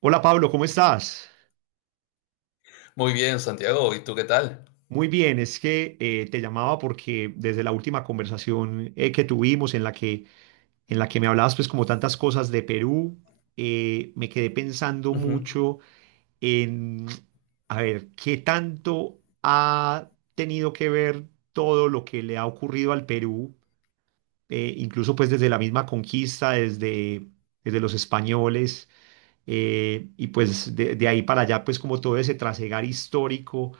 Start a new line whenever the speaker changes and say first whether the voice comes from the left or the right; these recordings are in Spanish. right: Hola Pablo, ¿cómo estás?
left: Muy bien, Santiago. ¿Y tú qué tal?
right: Muy bien, es que te llamaba porque desde la última conversación que tuvimos en la que me hablabas pues como tantas cosas de Perú. Me quedé pensando
left: Ujú.
right: mucho en, a ver, qué tanto ha tenido que ver todo lo que le ha ocurrido al Perú, incluso pues desde la misma conquista, desde los españoles. Y pues de ahí para allá, pues como todo ese trasegar histórico,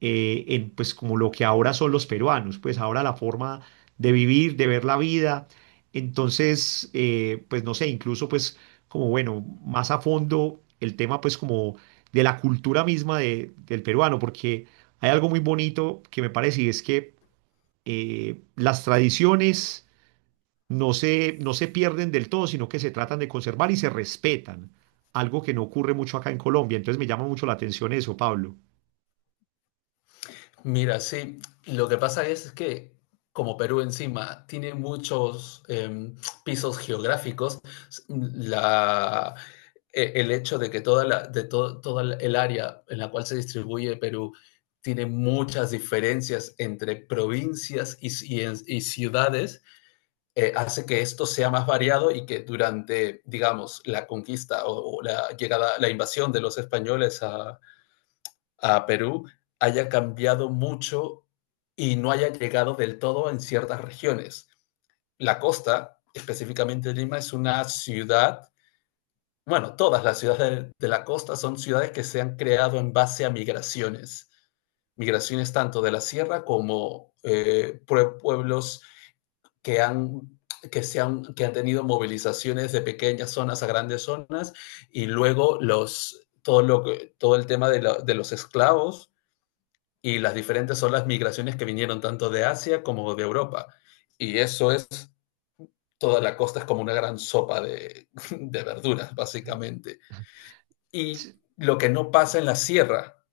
right: en pues como lo que ahora son los peruanos, pues ahora la forma de vivir, de ver la vida. Entonces, pues no sé, incluso pues como bueno, más a fondo el tema pues como de la cultura misma del peruano, porque hay algo muy bonito que me parece, y es que las tradiciones no se pierden del todo, sino que se tratan de conservar y se respetan, algo que no ocurre mucho acá en Colombia. Entonces me llama mucho la atención eso, Pablo.
left: Mira, sí, lo que pasa es que como Perú encima tiene muchos pisos geográficos. s- la, el hecho de que toda el área en la cual se distribuye Perú tiene muchas diferencias entre provincias y ciudades, hace que esto sea más variado y que durante, digamos, la conquista o la llegada, la invasión de los españoles a Perú haya cambiado mucho y no haya llegado del todo en ciertas regiones. La costa, específicamente Lima, es una ciudad, bueno, todas las ciudades de la costa son ciudades que se han creado en base a migraciones. Migraciones tanto de la sierra como pueblos que han, que, se han, que han tenido movilizaciones de pequeñas zonas a grandes zonas y luego todo el tema de los esclavos y las diferentes son las migraciones que vinieron tanto de Asia como de Europa. Y eso es, Toda la costa es como una gran sopa de de verduras, básicamente. Y
right: Sí.
left: lo que no pasa en la sierra,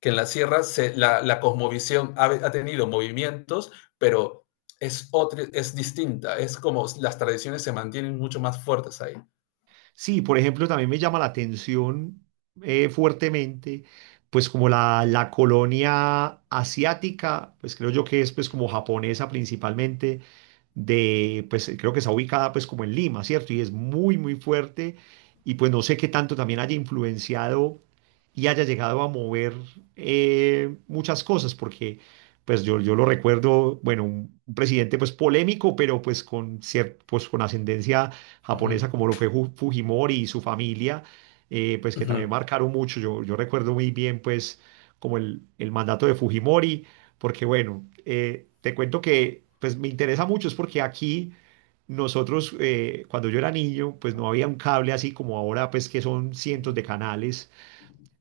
left: que en la sierra cosmovisión ha tenido movimientos, pero es distinta, es como las tradiciones se mantienen mucho más fuertes ahí.
right: Sí, por ejemplo, también me llama la atención fuertemente, pues como la colonia asiática, pues creo yo que es pues como japonesa principalmente, de, pues creo que está ubicada pues como en Lima, ¿cierto? Y es muy, muy fuerte, y pues no sé qué tanto también haya influenciado y haya llegado a mover muchas cosas, porque pues yo lo recuerdo, bueno, un presidente pues polémico, pero pues con, pues, con ascendencia
left: Uh -huh,
right: japonesa como lo fue Fujimori y su familia, pues
left: uh
right: que también
left: -huh,
right: marcaron mucho. Yo recuerdo muy bien pues como el mandato de Fujimori, porque bueno, te cuento que pues me interesa mucho es porque aquí nosotros, cuando yo era niño pues no había un cable así como ahora pues que son cientos de canales,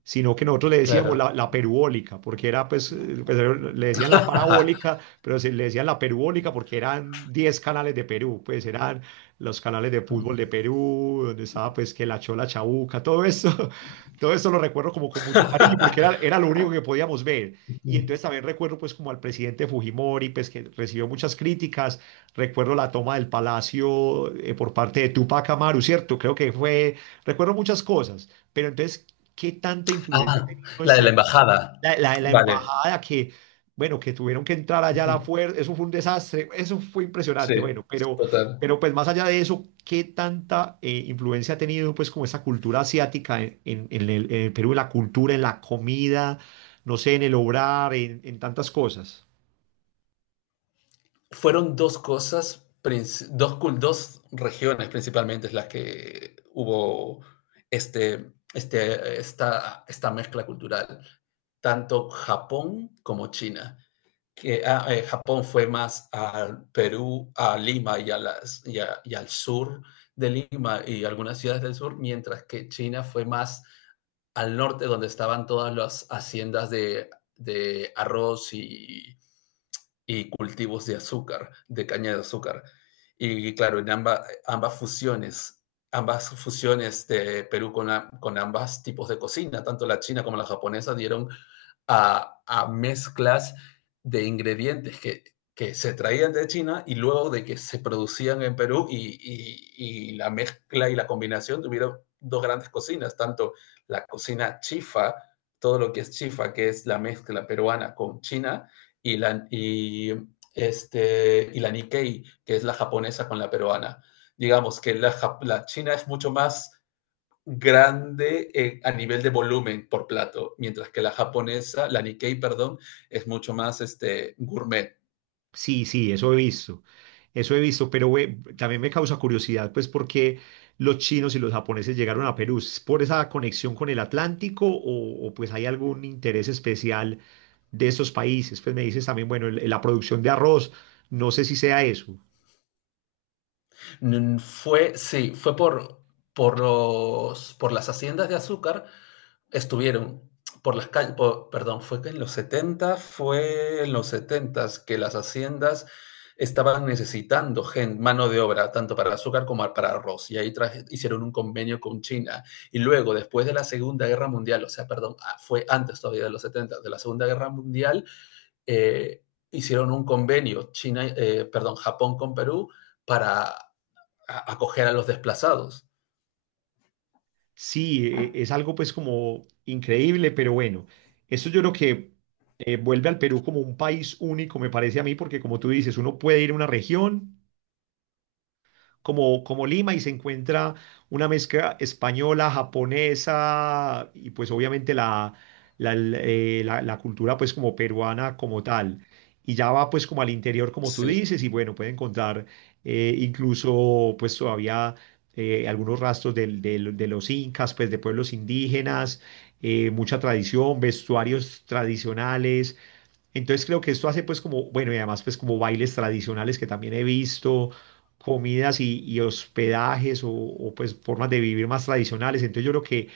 right: sino que nosotros le decíamos
left: claro.
right: la perubólica, porque era, pues, pues, le decían la
left: Ajá.
right: parabólica, pero se le decían la perubólica porque eran 10 canales de Perú, pues eran los canales de fútbol de Perú, donde estaba pues que la Chola Chabuca, todo eso, todo eso lo recuerdo como con mucho cariño, porque era lo único que podíamos ver. Y entonces también recuerdo pues como al presidente Fujimori, pues que recibió muchas críticas, recuerdo la toma del palacio por parte de Tupac Amaru, ¿cierto? Creo que fue, recuerdo muchas cosas, pero entonces, ¿qué tanta influencia ha
left: Ah,
right: tenido
left: la de la
right: ese,
left: embajada.
right: la, la
left: Vale.
right: embajada que, bueno, que tuvieron que entrar
left: Uh
right: allá a la
left: -huh.
right: fuerza? Eso fue un desastre, eso fue
left: Sí,
right: impresionante, bueno,
left: total.
right: pero pues más allá de eso, ¿qué tanta influencia ha tenido pues como esa cultura asiática en, en el Perú, en la cultura, en la comida, no sé, en el obrar, en tantas cosas?
left: Fueron dos cosas, dos regiones principalmente es las que hubo esta mezcla cultural, tanto Japón como China. Japón fue más al Perú, a Lima y, a las, y, a- y al sur de Lima y algunas ciudades del sur, mientras que China fue más al norte, donde estaban todas las haciendas de arroz y cultivos de azúcar, de caña de azúcar. Y claro, ambas fusiones de Perú con ambas tipos de cocina, tanto la china como la japonesa, dieron a mezclas de ingredientes que se traían de China y luego de que se producían en Perú y la mezcla y la combinación tuvieron dos grandes cocinas, tanto la cocina chifa, todo lo que es chifa, que es la mezcla peruana con China, y la, y, y la Nikkei, que es la japonesa con la peruana. Digamos que la China es mucho más grande a nivel de volumen por plato, mientras que la japonesa, la Nikkei, perdón, es mucho más gourmet.
right: Sí, sí, eso he visto, pero güey, también me causa curiosidad, pues, por qué los chinos y los japoneses llegaron a Perú. ¿Es por esa conexión con el Atlántico o, pues hay algún interés especial de estos países? Pues me dices también, bueno, la producción de arroz, no sé si sea eso.
left: Fue, sí, fue por, por las haciendas de azúcar estuvieron por las calles, por, perdón, fue que en los 70, fue en los setentas que las haciendas estaban necesitando gente mano de obra, tanto para el azúcar como para arroz, y ahí traje, hicieron un convenio con China. Y luego, después de la Segunda Guerra Mundial, o sea, perdón, ah, fue antes todavía de los 70, de la Segunda Guerra Mundial, eh, hicieron un convenio, China, perdón, Japón con Perú, para acoger a los desplazados.
right: Sí, es algo pues como increíble, pero bueno, esto yo creo que vuelve al Perú como un país único, me parece a mí, porque como tú dices, uno puede ir a una región. Como, como Lima, y se encuentra una mezcla española, japonesa y pues obviamente la, la, la cultura pues como peruana como tal. Y ya va pues como al interior como tú
left: Sí,
right: dices, y bueno, puede encontrar incluso pues todavía algunos rastros de los incas, pues de pueblos indígenas, mucha tradición, vestuarios tradicionales, entonces creo que esto hace pues como, bueno, y además pues como bailes tradicionales que también he visto, comidas y hospedajes o, pues formas de vivir más tradicionales. Entonces yo creo que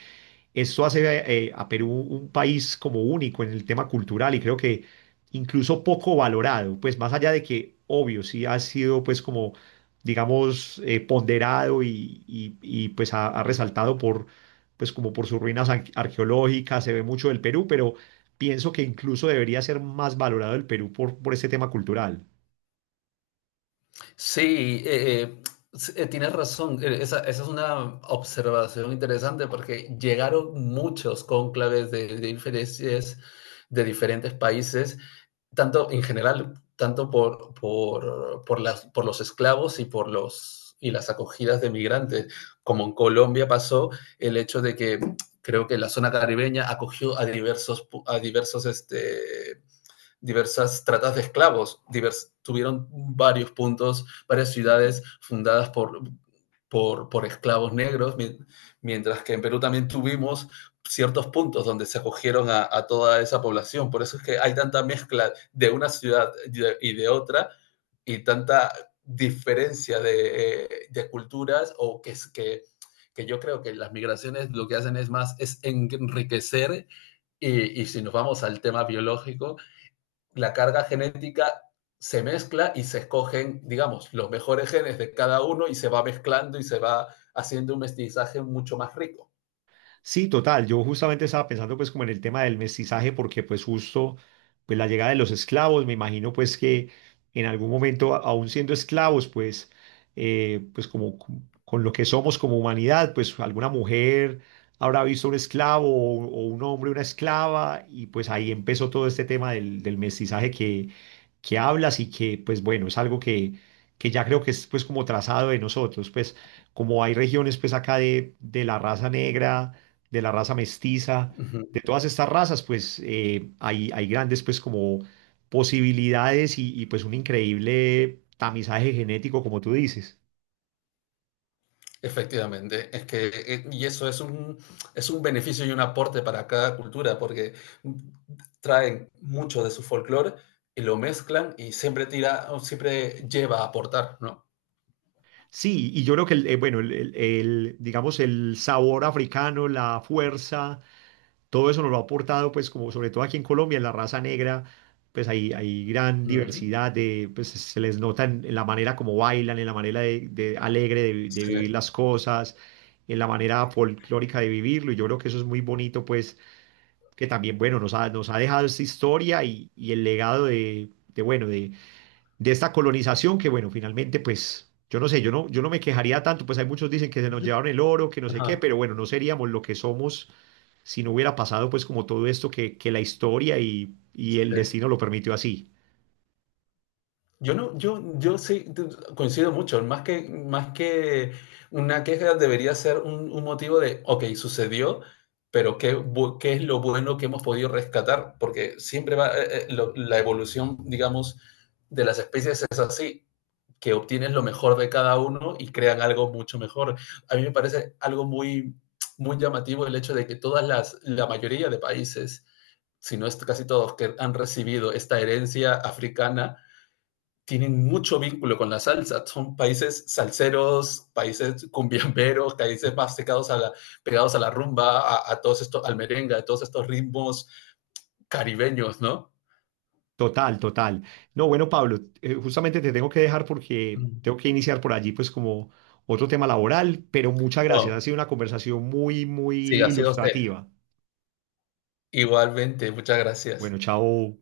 right: esto hace a Perú un país como único en el tema cultural, y creo que incluso poco valorado, pues más allá de que, obvio, sí ha sido pues como, digamos, ponderado y, y, pues ha, ha resaltado por, pues como por sus ruinas arqueológicas, se ve mucho del Perú, pero pienso que incluso debería ser más valorado el Perú por este tema cultural.
left: Sí, eh, eh, tienes razón. Esa es una observación interesante porque llegaron muchos cónclaves de diferentes países, tanto en general, tanto por los esclavos y por los, y las acogidas de migrantes. Como en Colombia pasó el hecho de que creo que la zona caribeña acogió a diversos diversas tratas de esclavos, divers, tuvieron varios puntos, varias ciudades fundadas esclavos negros, mientras que en Perú también tuvimos ciertos puntos donde se acogieron a toda esa población. Por eso es que hay tanta mezcla de una ciudad y de otra y tanta diferencia de culturas o que es que yo creo que las migraciones lo que hacen es más es enriquecer si nos vamos al tema biológico, la carga genética se mezcla y se escogen, digamos, los mejores genes de cada uno y se va mezclando y se va haciendo un mestizaje mucho más rico.
right: Sí, total. Yo justamente estaba pensando pues como en el tema del mestizaje, porque pues justo pues la llegada de los esclavos, me imagino pues que en algún momento aún siendo esclavos pues pues como con lo que somos como humanidad, pues alguna mujer habrá visto un esclavo o un hombre una esclava, y pues ahí empezó todo este tema del mestizaje que hablas, y que, pues bueno, es algo que ya creo que es pues como trazado de nosotros, pues como hay regiones pues acá de la raza negra, de la raza mestiza,
left: Uh
right: de
left: -huh.
right: todas estas razas, pues hay, hay grandes pues como posibilidades y, pues un increíble tamizaje genético, como tú dices.
left: Efectivamente, y eso es un beneficio y un aporte para cada cultura, porque traen mucho de su folclore y lo mezclan y siempre tira, siempre lleva a aportar, ¿no?
right: Sí, y yo creo que, el, bueno, el, el, digamos, el sabor africano, la fuerza, todo eso nos lo ha aportado, pues como sobre todo aquí en Colombia, en la raza negra, pues hay gran
left: Uh -huh.
right: diversidad de, pues se les nota en la manera como bailan, en la manera de alegre de, de
left: Sí.
right: vivir las cosas, en la manera folclórica de vivirlo, y yo creo que eso es muy bonito, pues que también, bueno, nos ha dejado esta historia y el legado de, bueno, de esta colonización que, bueno, finalmente, pues... Yo no sé, yo no, yo no me quejaría tanto, pues hay muchos dicen que se nos llevaron el oro, que no sé qué,
left: Ajá.
right: pero bueno, no seríamos lo que somos si no hubiera pasado pues como todo esto que la historia y el
left: Sí.
right: destino lo permitió así.
left: Yo no, yo sí coincido mucho. Más que una queja debería ser un motivo de, ok, sucedió, pero ¿qué, bu- qué es lo bueno que hemos podido rescatar? Porque siempre va, la evolución, digamos, de las especies es así, que obtienes lo mejor de cada uno y crean algo mucho mejor. A mí me parece algo muy, muy llamativo el hecho de que la mayoría de países si no es casi todos, que han recibido esta herencia africana, tienen mucho vínculo con la salsa. Son países salseros, países cumbiamberos, países más pegados a la rumba, a todos estos, al merengue, a todos estos ritmos caribeños, ¿no?
right: Total, total. No, bueno, Pablo, justamente te tengo que dejar porque
left: Mm.
right: tengo que iniciar por allí pues como otro tema laboral, pero muchas gracias.
left: Oh,
right: Ha sido una conversación muy, muy
left: siga, siga usted.
right: ilustrativa.
left: Igualmente, muchas
right: Bueno,
left: gracias.
right: chao.